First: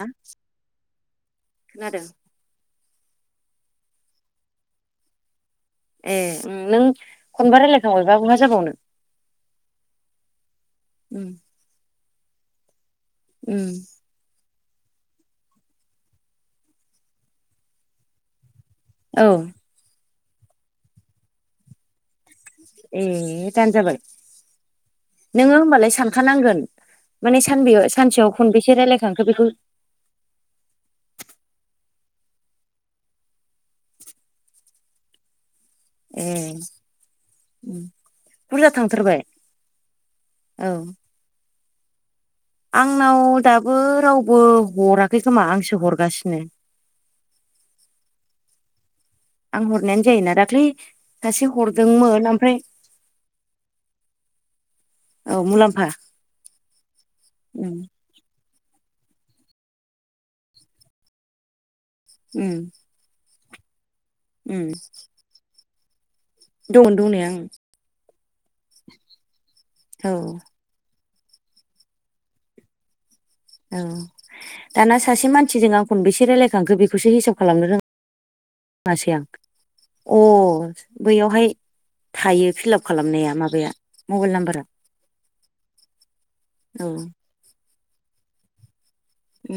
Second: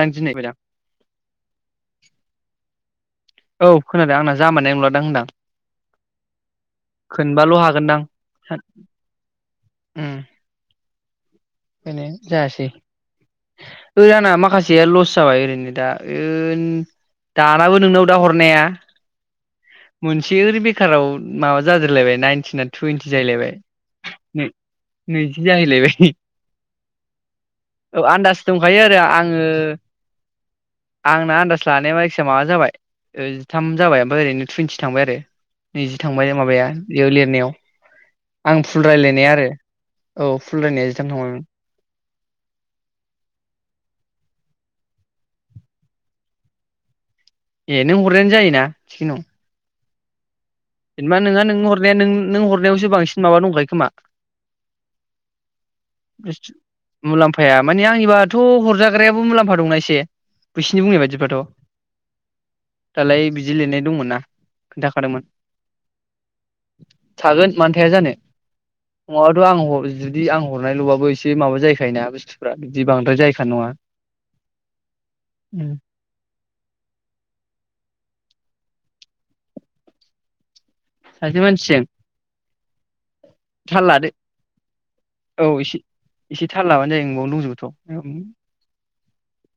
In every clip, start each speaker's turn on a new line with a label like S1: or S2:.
S1: ह
S2: दिनै बायदां
S1: खोनादों
S2: औ खोनादों आंना जामारनाय नंलादां होनदां।
S1: ए उम नों
S2: खोनबाल'
S1: खनबा
S2: हागोनदां
S1: रायलायखांबायबा मा जाबावनो? उम
S2: बेनो जायासै
S1: उम
S2: ओ आंना माखासे एसेया लस जाबाय ओरैनो दाओ दानाबो नोंनाव दा हरनाया।
S1: औ
S2: मोनसे ओरै बेखाराव माबा जादेरलायबाय नाइनटिना टुवन्टि
S1: ए
S2: जाहैलायबाय
S1: दान जाबाय
S2: नैजि
S1: नोङो होमबालाय
S2: जाहैलायबाय
S1: सानखानांगोन माने सानबेयाव
S2: औ
S1: सानसेयाव
S2: आन्दास
S1: खनबेसे
S2: दंखायो आरो
S1: रायलायखांखो
S2: आङो
S1: बेखौ
S2: आंना आन्दास लानाया बाय माबा जाबाय जिथाम जाबाय ओमफ्राय ओरैनो टुवइन्टि थांबाय आरो। नैज
S1: ए
S2: थांबाय माबाया बेयाव लिरनायाव
S1: उम
S2: आं
S1: बुरजा
S2: फुल
S1: थांथारबाय
S2: रायलायनाया आरो औ फुल रायनाया होम
S1: आंनाव दाबो रावबो हराखै खोमा आंसो हरगासिनो।
S2: ए नों हरनायानो जायो ना?
S1: आं हरनायानो जायो ना रा
S2: जेनेबा नोंङा नों हरनाया नों हरनायावसो बांसिन माबा दंखायो खोमा
S1: औ मुलाम्फा उम
S2: थ हरजाग्रायाबो मुलाम्फा दं ना एसे बिसोरनि बुंनाय बायदिब्लाथ
S1: उम
S2: दालाय जिल ने दंमोनना
S1: उम
S2: खोन्थाखादोंमोन।
S1: दंमोन दंनाया आं
S2: थागोन मानोथायाया जानो नङाबाथ आं
S1: औ
S2: जुदि आं हरनायल बाबो एसे माबा जायखायना बुस्थुफ्रा बिदि बद्राय जायखायो
S1: औ दाना सासे मानसिजों
S2: उम
S1: आं खनबेसे रायलायखांखो बेखौसो हिसाब खालामनो रों यासै आं अ
S2: सासे
S1: बैयावहाय
S2: मानसिजों
S1: थायो फिलाप खालामनाया माबाया
S2: थाल लादो
S1: मबाइल नाम्बारा
S2: औ एसे एसे थाल
S1: औ
S2: लाबानो जायो नोंबावनो दंजोबोथ' औ
S1: उ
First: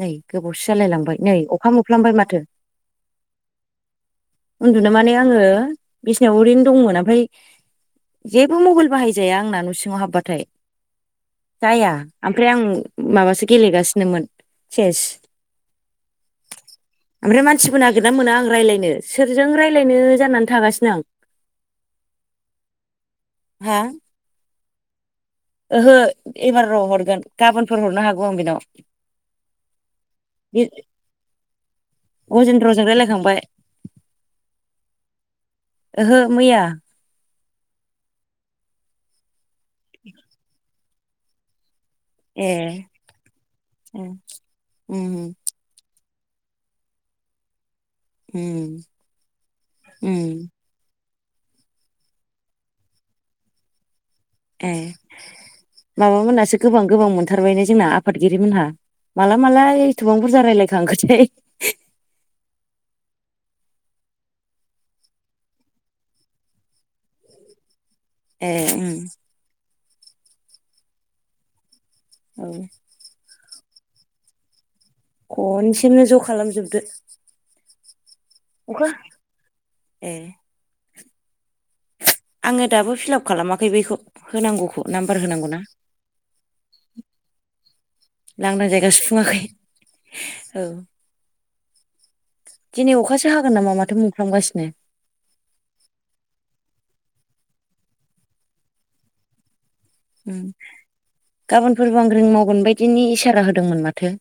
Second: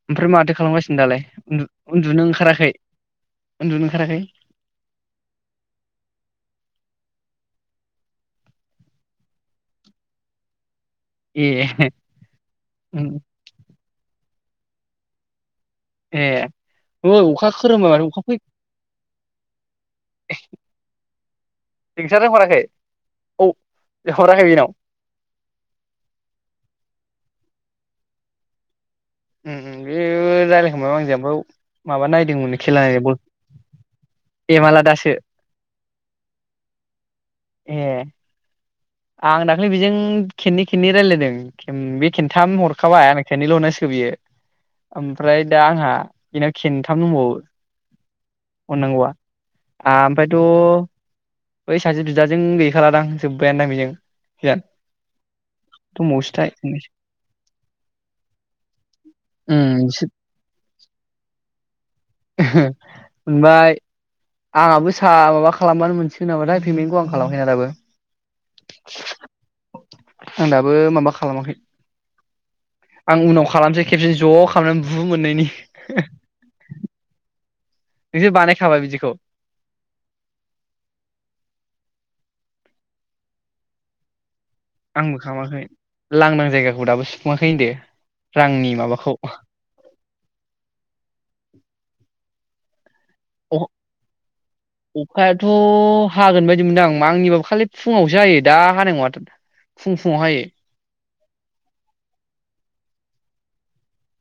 S1: नै
S2: ओमफ्राय माथो
S1: गोबावसो
S2: खालामगासिनो
S1: जालायलांबाय
S2: दालाय
S1: नै
S2: उन्दु
S1: अखा मोफ्लामबाय
S2: उन्दुनो
S1: माथो
S2: ओंखाराखै उन्दुनो ओंखाराखै?
S1: उन्दुनो माने आंङो बिसिनायाव ओरैनो दंमोन ओमफ्राय जेबो मबाइल बाहायजाया आंना न सिंङाव हाबबाथाय ।
S2: ए
S1: जाया ओमफ्राय आं माबासो गेलेगासिनोमोन सेस
S2: ए ओ
S1: ओमफ्राय
S2: अखा
S1: मानसिबो
S2: खोरोमबाय माथो
S1: नागिरना
S2: अखा
S1: मोना
S2: फै
S1: आं रायलायनो। जों रायलायनो जानानै थागासिनो आं
S2: नोंस्रानो हराखै औ
S1: हा
S2: [unintelligible]
S1: ओहो एबारनो हरगोन गाबोनफोर हरनो हागौ आं बेनाव
S2: उ उ बे
S1: बे
S2: रायलायखांबाय आंजों माबा नायदोंमोन खेला
S1: गजेन्द्रजों
S2: बल
S1: रायलायखांबाय
S2: एमालादासो
S1: ओहो मैया
S2: ए आंनो दाखालि बिजों खेन्नै खेन्नै रायलायदों बे
S1: ए
S2: खिन्थाम हरखाबाय आं खन्नैल हरनांसिगौ
S1: ए
S2: बियो
S1: उम
S2: ओमफ्राय दा आंहा बिना खेनथाम दंबावो
S1: उम
S2: अ नांगौआ आं ओमफ्रायथ
S1: उम
S2: बै सासे बिदाजों गैखालादां जोब्बायानोदां बिजों
S1: ए माबामोनहासो
S2: उम
S1: गोबां गोबां मोनथारबाय ना जोंना आफादगिरि मोनहा माला मालाय
S2: बिसोर
S1: एथबां बुरजा रायज्लायखांखोथाय
S2: मोनबाय आंहाबो सा माबा खालामबानो मोनसिगोन नामाथाय पेमेन्टखौ आं खालामखै ना दाबो
S1: ए उ
S2: आं दाबो माबा खालामाखै
S1: औ
S2: खालामनोसै खेबसेै ज खालामना
S1: खनसेनो ज खालामजोबदो
S2: नोंसोर बानायखाबाय
S1: अखा
S2: बिदिखौ
S1: ए आङो दाबो फिलाप खालामाखै बैखौ होनांगौखौ नाम्बार
S2: आंबो
S1: होनांगौना
S2: खालामाखै लांदां जायगाखौ दाबो सुफुङाखै होनदो
S1: लांदां
S2: रांनि
S1: जायगा
S2: माबाखौ
S1: सुफुङाखै दिनि अ
S2: अ अखायाथ' हागोन बायदि मोनदों आंनिबा फु खालि फुङाव हायो दा हानाय नङाथ
S1: ओम गाबोनफोरबो बांग्रिं मावगोन बायदिनि ए सारा होदोंमोन माथो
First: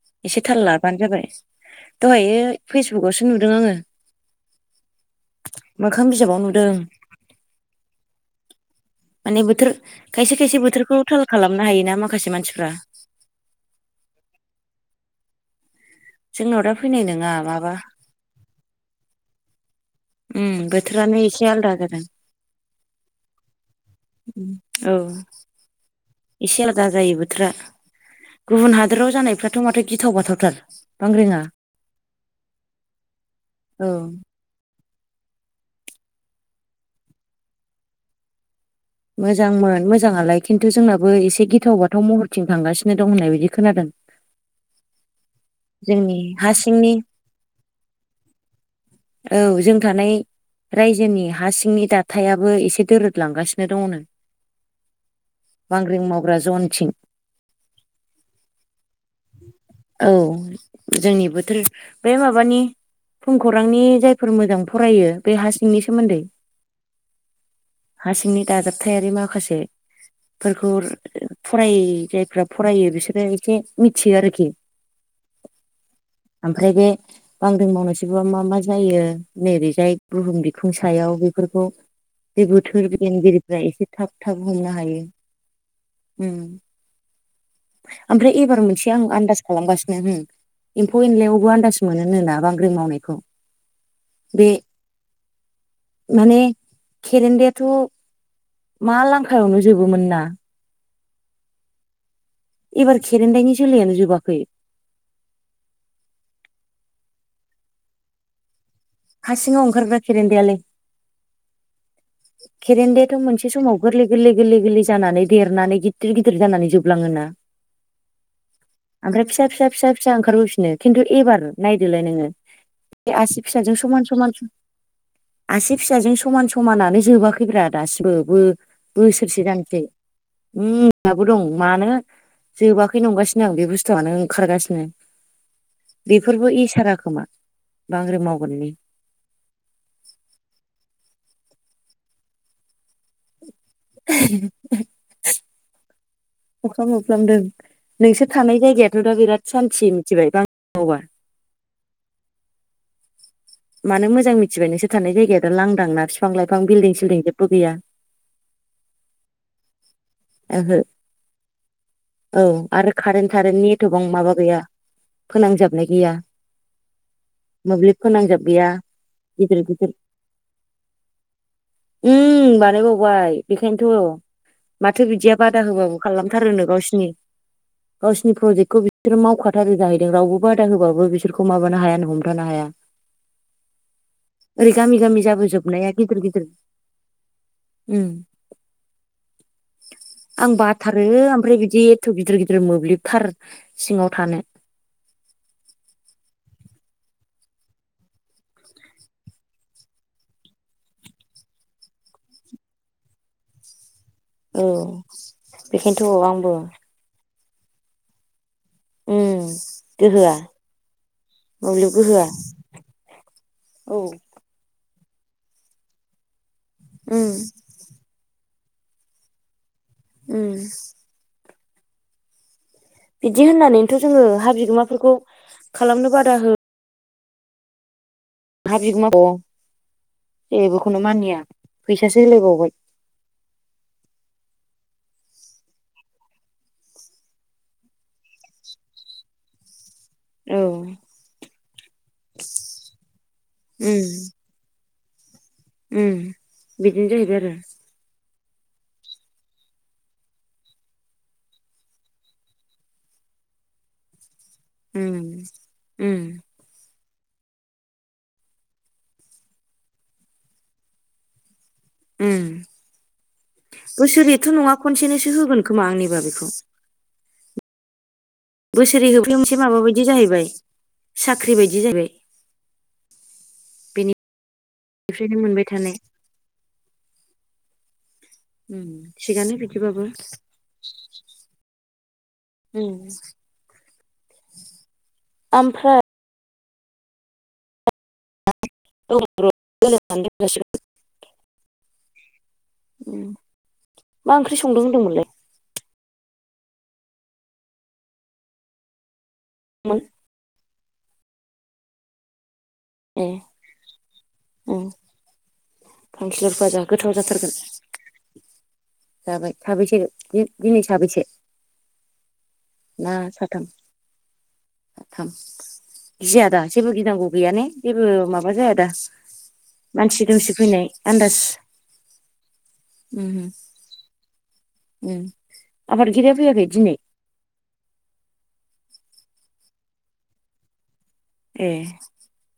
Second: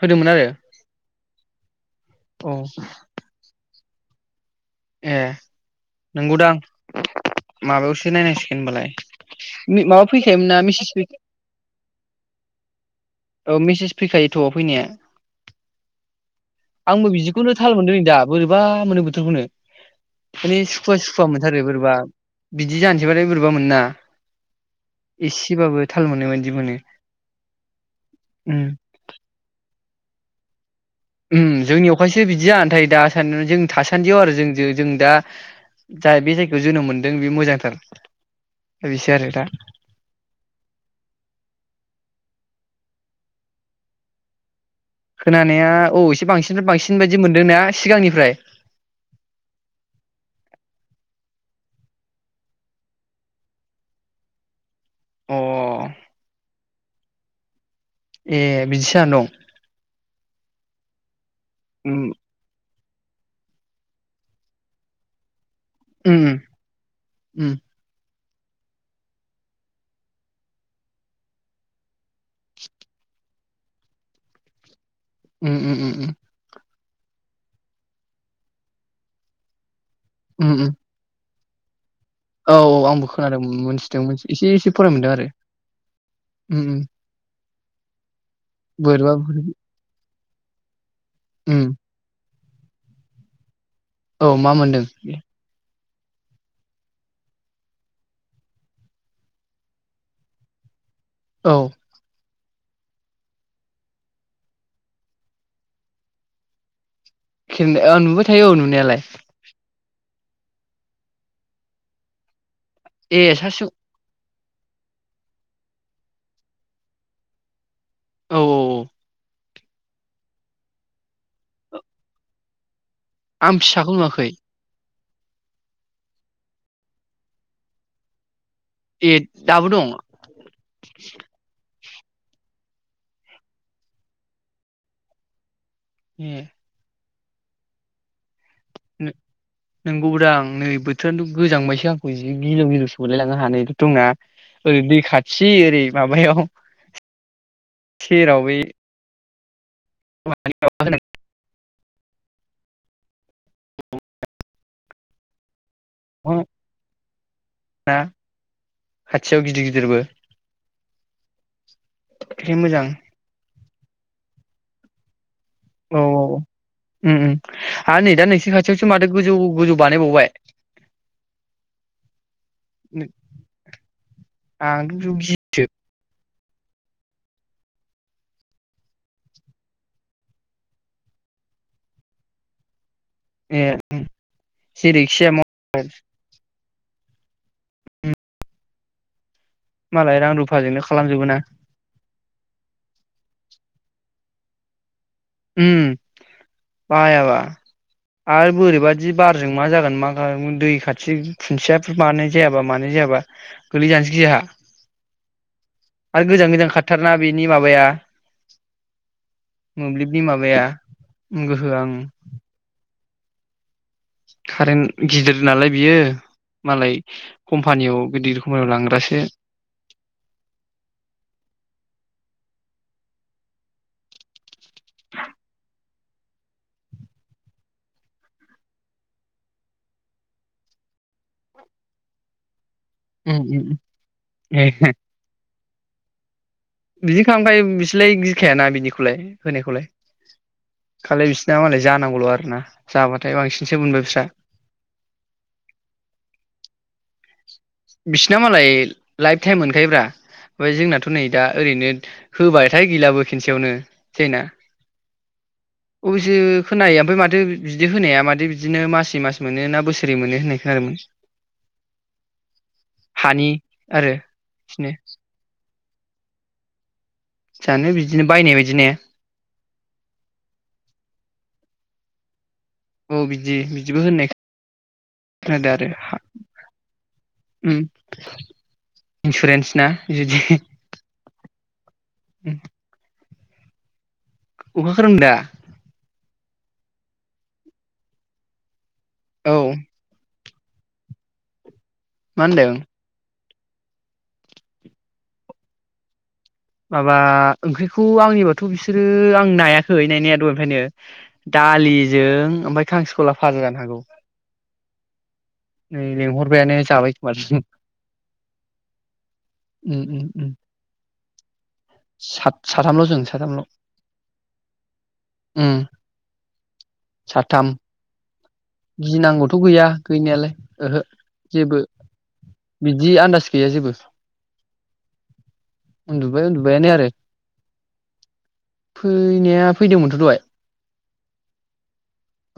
S2: होदोंमोन आरो
S1: एसे थाल लाबानो जाबाय दहायो
S2: औ
S1: फेसबुकावसो नुदों आङो
S2: ए
S1: मोखां बिजाबाव
S2: नंगौदां
S1: नुदों
S2: माबायावसो नायनांसिगोन होनबालाय।
S1: माने बोथोर
S2: ओम माबा
S1: खायसे
S2: फैखायोमोन
S1: खायसे
S2: ना मेसेज
S1: बोथोरखौ
S2: फै
S1: थाल खालामनो हायोना माखासे मानसिफ्रा
S2: औ मेसेज फैखायो थ' फैनाया
S1: जोंनाव दा फैनाय
S2: आंबो
S1: नङा
S2: बिदिखौनो थाल मोन्दों दा बोरै बा मोनो बोथोरखौनो
S1: ओम
S2: माने सुखुवा
S1: बोथोरानो
S2: सुखुवा
S1: एसे
S2: मोनथारो
S1: आलदा
S2: बोरैबा
S1: जादों
S2: बिदि जानोसैबालाय बोरैबा मोनोना
S1: औ
S2: एसेबाबो थाल मोननाय बायदि
S1: एसे
S2: मोनो
S1: आलादा जायो बोथोरा
S2: उम
S1: गुबुन हादोराव जानायफ्राथ माथो गिथाव बाथावथार बांग्रिङा
S2: ओम जोंनिआव खायसो बिदि जानानै थायो दा सा जों
S1: औ
S2: थासान्दियाव आरो जोंजो जों दा जा बे जायगायाव जोनोम मोनदों बे मोजांथार बिसो आरो दा
S1: मोजांमोन मोजाङालाय खिन्थु जोंनाबो एसे गिथाव बाथाव महरथिं थांगासि दं होननाय बायदि खोनादों
S2: खोनानाया औ
S1: जोंनि
S2: एसे
S1: हा
S2: बांसिननिफ्राय
S1: सिंनि
S2: बांसिन बायदि मोनदोंना सिगांनिफ्राय
S1: औ जों थानाय रायजोनि हा सिंनि दाथाइयाबो एसे दोरोदलांगासिनो दङ नो
S2: अ
S1: बांग्रिं मावग्रा जनथिं
S2: ए बिदिसो जाना दं।
S1: औ जोंनि बोथ थोर
S2: उम
S1: बे माबानि फुं खौरांनि जायफोर मोजां फरायो बे हास
S2: ओम ओम
S1: हा सिंनि दाजाबथायारि माखासे फोरखौ फराय जायफोरा फरायो बिसोरो एसे मिथियो आरोखि
S2: ओम ओम ओम
S1: ओमफ्राय बे बांग्रिं मावनोसैबा मा मा जायो नैबे जाय बुहुम
S2: उम उम
S1: बिखुं सायाव बे फोरखौ
S2: औ औ आंबो खोनादों मोनथिदों
S1: थाब
S2: एसे
S1: हमनो
S2: एसे फराय
S1: हायो
S2: मोनदों आरो उम उम
S1: [unintelligible] ओमफ्राय एबार मोनसे आं
S2: बोरैबा
S1: आन्दास खालामगासिनो होम एम्फौ एनलायावबो
S2: उम
S1: आनन्दास मोनोनो ना बां मावनायखौ
S2: औ
S1: बे
S2: मा मोनदों
S1: माने खेरेनदायाथ मा लांखायावनो जोबोमोन ना?
S2: औ
S1: एबार खेरेनदायनि जोलैयानो जोबाखै
S2: खेरेनदाय आं नुबाय थायो औ नुनायालाय।
S1: हा सिङाव ओंखारग्रा खेरेनदायालै खेरेनदायाथ'
S2: ए
S1: मोनसे
S2: सासे
S1: समाव गोरलै गोरलै गोरलै गोरलै जानानै देरनानै गिदिर गिदिर जानानै जोबलाङोना
S2: औ औ औ
S1: आमफ्राय फिसा फिसा फिसा फिसा ओंखारबोफिनो खिन्थु एबार नायदोलाय नोङो बे आसि
S2: आं
S1: फिसाजों
S2: फिसाखौ
S1: समान समान
S2: नुवाखै
S1: स आसि फिसाजों समान समानानो जोबाखैब्रा दासिमबो बो
S2: ए
S1: बोसोरसे
S2: दाबो
S1: जानसै
S2: दं
S1: मि दाबो दं मानो जोबाखै नंगासिनो आं बे बुस्थुआनो ओंखारगासिनो
S2: ए
S1: बेफोरबो इसारा खोमा बांग्रिं माव
S2: नो नंगौबोदां नै बोथोरानथ' गोजांबायसो आंखौ जि गिलु गिलुसो मोनलायलाङो आंहा नैथ दंना ओरै दै खाथि ओरै माबायाव
S1: अखा मोफ्लामदों
S2: सेराव बै
S1: सान [unintelligible] मिथिबाय
S2: माबा
S1: [inaudible] मानो मोजां मिथिबाय नोंसोर थानाय जायगाया दा लां दां ना बिफां
S2: होनो
S1: लाइफां बिल्डं सिल्डिं जेबो गैया
S2: ना खाथियाव गिदिर गिदिरबो
S1: ओहो औ
S2: ओमफ्राय मोजां
S1: आरो कारेन्ट थारेन्टनि एथबां मा बा गैया फोनांजाबनाय
S2: औ
S1: गैया
S2: औ उम उम
S1: मोब्लिब
S2: आरो नै दा
S1: फोनांजाब
S2: नोंसिनि
S1: गैया
S2: खाथियावसो माथो गोजौ
S1: गिदिर
S2: गोजौ
S1: गिदिर
S2: बानायबावबाय
S1: उम बानायबावबाय बेखायन्थ
S2: आंथ' बेखौ
S1: बिदिया बादा
S2: गियोसो
S1: होबाबो खालाम खालामथारोनो गावसिनि गावसिनि प्रजेक्टखौ बिसोरो मावखाथारो जाहैदों रावबो बादा होबाबो बिसोरखौ माबानो हायानो हमथानो हाया।
S2: ए
S1: आरै गामि
S2: जेरैखि
S1: गामि
S2: जाया
S1: जाबो जोबनाया गिदिर गिदिर उम
S2: मालाय रां
S1: आं
S2: रुफाजोंनो
S1: बाथारो
S2: खालामजोबो ना
S1: ओमफ्राय बिदि एथ' गिदिर गिदिर मोब्लिब खार सिङाव थानो।
S2: ओम बायाबा आरो बोरैबादि बारजों मा जागोन मा दै खाथि खुन्थियाफोर मानो जायाबा मानाय जायाबा गोलै जानो
S1: औ बेखायनोथ' आंबो
S2: बिनि माबाया
S1: उम, गो
S2: नि माबाया गोहोआ ओं
S1: औ।
S2: कारेन्ट गिदिर नालाय बियो मालाय
S1: उम
S2: कम्पानियाव गिदिर [unintelligible] मायाव लांग्रासो
S1: उम बिदि होननानैथ' जोङो हाबि बिमाफोरखौ खालामनो बादा हो हा बिगोमाखौ जेबोखौनो मानिया फैसासो होलायबावबाय।
S2: उम उम उम ए हे। बिदि खालामखायो बिसोरलाय गिखायाना बिनिखौलाय होनायखौलाय।
S1: औ
S2: खालि बिसिना मालाय जानांगौल' आरोना जाबाथाय बांसिनसो मोनबाय
S1: उम
S2: बिस्रा
S1: उम बिदिनो जाहैबाय आरो।
S2: बिसिना मालाय लाइफ टाइम मोनखायोब्रा ओमफ्राय जोंनाथ' नै दा ओरैनो होबायथाय गैलाबो खेनसेयावनो जायोना
S1: उम उम
S2: अबिसे खोनायिया ओमफ्राय माथो बिदि होनाया माथो बिदिनो मासे मास मोनो ना बोसोरे मोनो होननाय खोनादोंमोन।
S1: उन
S2: हानि आरो
S1: बोसोरैथ' नङा
S2: बिदिनो
S1: खनसेनोसो होगोन खोमा आंनिबा बेखौ।
S2: जानो बिदिनो बायनाय बायदि ने
S1: बोसोरै मोनसे माबा बायदि जाहैबाय साख्रि बायदि [unintelligible]
S2: औ बिदि बिदिबो होननाय
S1: बेफ्रायनो मोनबाय
S2: खोनादों आरो
S1: थानाय।
S2: हा उम
S1: थिगानो
S2: इन्सुरेन्स ना
S1: बिदिबाबो।
S2: जुदि अहा [unintelligible]
S1: ओमफ्राय
S2: औ
S1: [unintelligible] [unintelligible]
S2: मा‌ होनदों?
S1: मा ओंख्रि संदों होनदोंमोनलाय?
S2: माबा ओंख्रिखौ आंनिबाथ बिसोरो आं
S1: मोन
S2: नायाखै नायनाया दहायनिफ्राइनो दालिजों
S1: ए
S2: ओमफाय [unintelligible] जानो हागौ।
S1: उम
S2: नै
S1: खांखिलर
S2: लेंहरबायानो
S1: फाजा गोथाव
S2: जाबाय खोमा
S1: जाथारगोन
S2: जों
S1: जाबाय
S2: उम
S1: साबैसे
S2: उम
S1: दि
S2: उम
S1: दिनै साबैसे
S2: साथ साथामल' जों
S1: ना
S2: साथामल'
S1: साथाम थाम
S2: उम
S1: गिया दा जेबो गिनांगौ गैया ने
S2: साथाम
S1: जेबो माबा जाया दा
S2: गिनांगौथ गैया
S1: मानसि दुमसि
S2: गैनायालाय
S1: फैनाय
S2: ओहो
S1: आन्दाज
S2: जेबो बिदि
S1: उम
S2: आन्दास गैया जेबो
S1: उम आफादगिरिया
S2: उन्दुबाय
S1: फैयाखै
S2: उन्दुबायानो
S1: दिनै
S2: आरो फैनाया फैदोंमोनथ' दहाय।
S1: ए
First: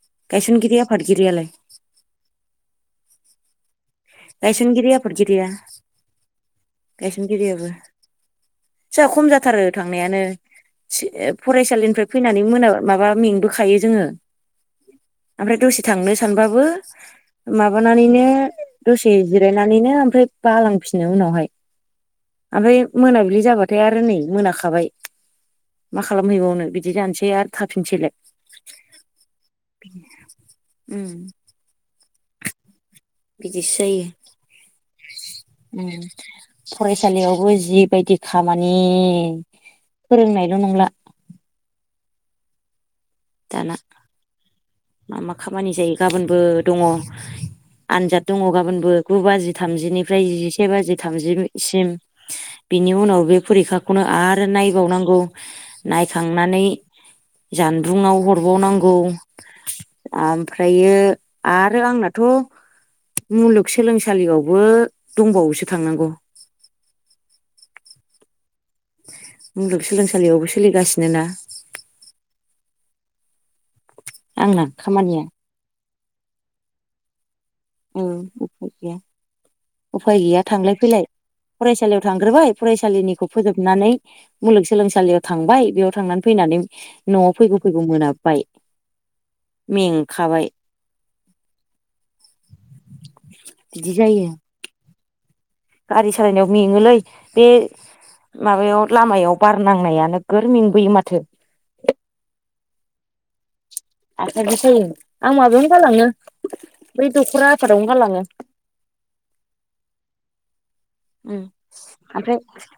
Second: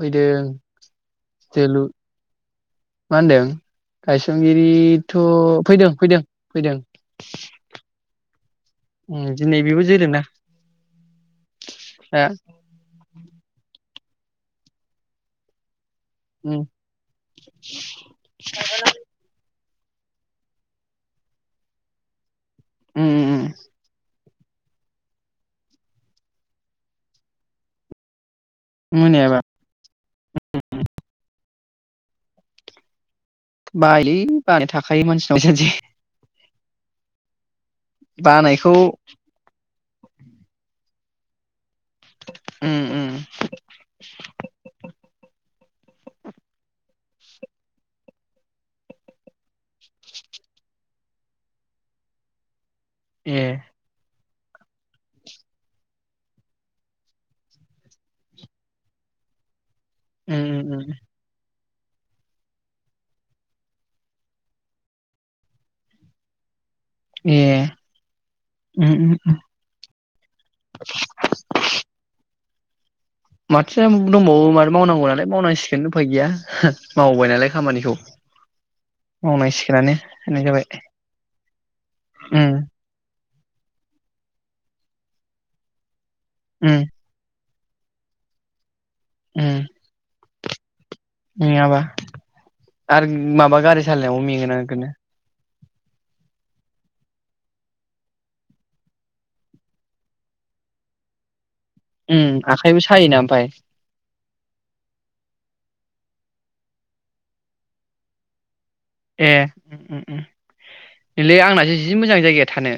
S2: फैदों
S1: गायसनगिरि आफादगिरिया लाय
S2: मान होन्दों?
S1: गायसनगिरि
S2: गायसनगिरिथ'
S1: आफादगिरिया
S2: फैदों, फैदों, फैदों।
S1: गायसनगिरियाबो जोंहा
S2: उम
S1: खम
S2: दिनै
S1: जाथारो
S2: बेबो
S1: थांनायानो
S2: जोदोंना
S1: सो फरायसालिनिफ्राय
S2: दा
S1: फैनानै मोना माबा मेंबोखायो जोंङो। ओमफ्राय दसे थांनो‌ सानबाबो
S2: उम
S1: माबानानैनो दसे‌ जिराय नानैनो ओमफ्राय बालांफिनो उनावहाय ओमफ्राय
S2: उम
S1: मोनाबिलि
S2: उम
S1: जाबाथाय आरो नै मोनाखाबाय मा खालामहैबावनो बिदि जानोसै आर थाफिनसैलाय।
S2: मोनायाबा
S1: उम बिदिसो जायो
S2: बायोलै बानाय थाखायो मानसिनाव सानसे
S1: उम फरायसालियावबो जि जि बायदि
S2: बानायखौ
S1: खामानि फोरोंनायल नंला
S2: उम्म उम्म
S1: दाना मा मा खाम खामानि जायो गाबोनबो दङ आनजाद दङ गाबोनबो गु बाजि थामजिनिफ्राय जिसे बाजि थामजिसिम बिनि उनाव बे
S2: ए
S1: फरिखाखौनो आर नायबाव नांगौ नायखांनानै जान बुंनाव हरबावनांगौ।
S2: उम उम उम
S1: ओमफ्रायो आरो आंनाथ मुलुगसोलोंसालियावबो दंबावोसो थांनांगौ।
S2: ए उम उम
S1: मुलुगसोलोंसालियावबो सोलिगासिनो ना।
S2: ए दंबावो
S1: आंना
S2: मावनांगौ
S1: खामानिया
S2: नालाय मावनां सि बेनो उफाय गैया मावबाय नालाय खामानिखौ
S1: ओम अफाय गैया
S2: मावनांसिगोनानो
S1: उफाय गैया
S2: होननाय जाबाय
S1: थांलाय फैलाय फरायसालियाव थांग्रोबाय
S2: उम
S1: फरायसालिनिखौ, फोजोबनानै मुलुगसोलोंसालियाव थांबाय बेयाव थांनानै फैनानै
S2: उम
S1: नआव फैगौ फैगौ मोनाबोबाय।
S2: उम
S1: मेंखाबाय।
S2: मेङाबा आरो माबा गारि
S1: बिदि
S2: सालायनायावबो
S1: जायो
S2: मेङोना नोगोदनो।
S1: गारि सालायनायाव मेङोलै बे माबायाव लामायाव बार नांनाया नोगोर मेंबोयो माथो
S2: उम आखाइबो सायोना ओमफ्राय
S1: आखाइ बो सायो आं माबायावनो गालाङो बै दखरा आफादावनो गालाङो।
S2: ए ओम ओम। नैलै
S1: उम
S2: आंनासो जि मोजां
S1: ओमफ्राय
S2: जायगाया थानो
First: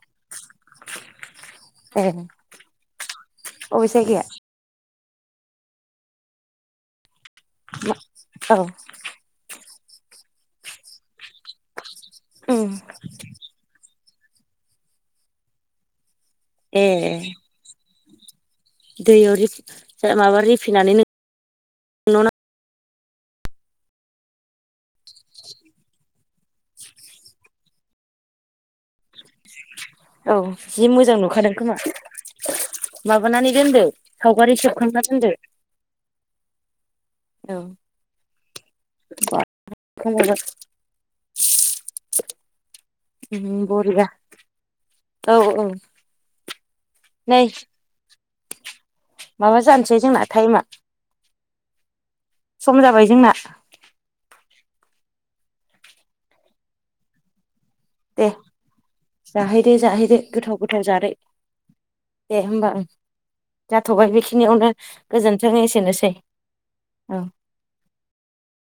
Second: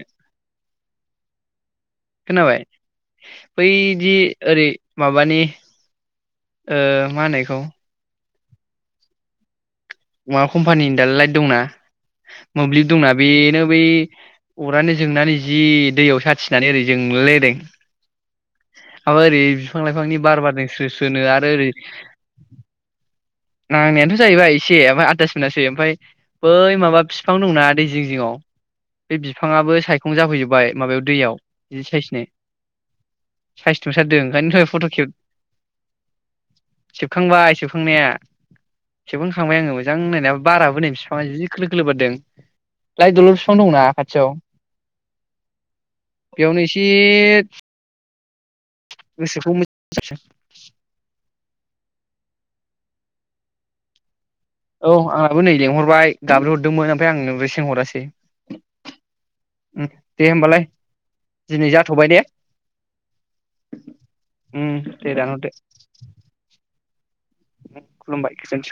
S2: खोनाबाय बै
S1: अबे
S2: दि
S1: जायगाया
S2: ओरै माबानि ओ मा होनो बेखौ
S1: औ
S2: माबा कम्पानिनि दालाय दंना
S1: उम
S2: मोब्लिब दंना बेनो बै अरानो जोंनानै जि दैयाव सा खिनानै
S1: ए
S2: रेजें मोनलायलायदों, माबा
S1: दैयाव
S2: ओरै
S1: रिफि
S2: बिफां लाइफांनि
S1: माबा
S2: बार बारजों स्रो
S1: रिफिनानै
S2: स्रोनो आरो ओरै
S1: नोंनाव
S2: नांनायाथ जाहैबाय एसे आनदास मोनासै ओमफ्राय बै माबा बिफां दंना दै जिं जिङाव बे बिफाङाबो साइखं
S1: नां औ
S2: जाफैजोब्बाय
S1: जि
S2: माबायाव
S1: मोजां
S2: दैयाव
S1: नुखादों खोमा
S2: जि साइसनो
S1: माबानानै
S2: साइस
S1: दोनदो
S2: नुथारदों ओंखायनो
S1: सावगारि
S2: दहाय फट
S1: सेबखांना
S2: खेब
S1: दोनदो
S2: सेबखांबाय
S1: औ
S2: सेबखांनाया सेबखां खांबाय आङो मोजां नायना बाराबो नै बिफाङा जि खोलो खोलो बारदों। लाइ दलर फिफां दंना
S1: बरिया
S2: खाथियाव
S1: औ औ
S2: बेयावनो एस
S1: नै
S2: एयेद
S1: माबा जानोसै जोंना टाइमा। सम जाबाय जोंना।
S2: औ आंहाबो नै लेंहरबाय गाबज्रिहरदोंमोन ओमफाय आंनो [unintelligible]
S1: दे जाहैदो
S2: उम
S1: जाहैदो
S2: दे
S1: गोथाव
S2: होमबालाय
S1: गोथाव जादो
S2: दिनै जाथ'बाय
S1: दे होमबा ओं जाथबाय
S2: उम
S1: बेखिनियावनो
S2: दे दानहरदो
S1: गोजोन्थों एसेनोसै ओं
S2: खुलुमबाय गोजोन्थों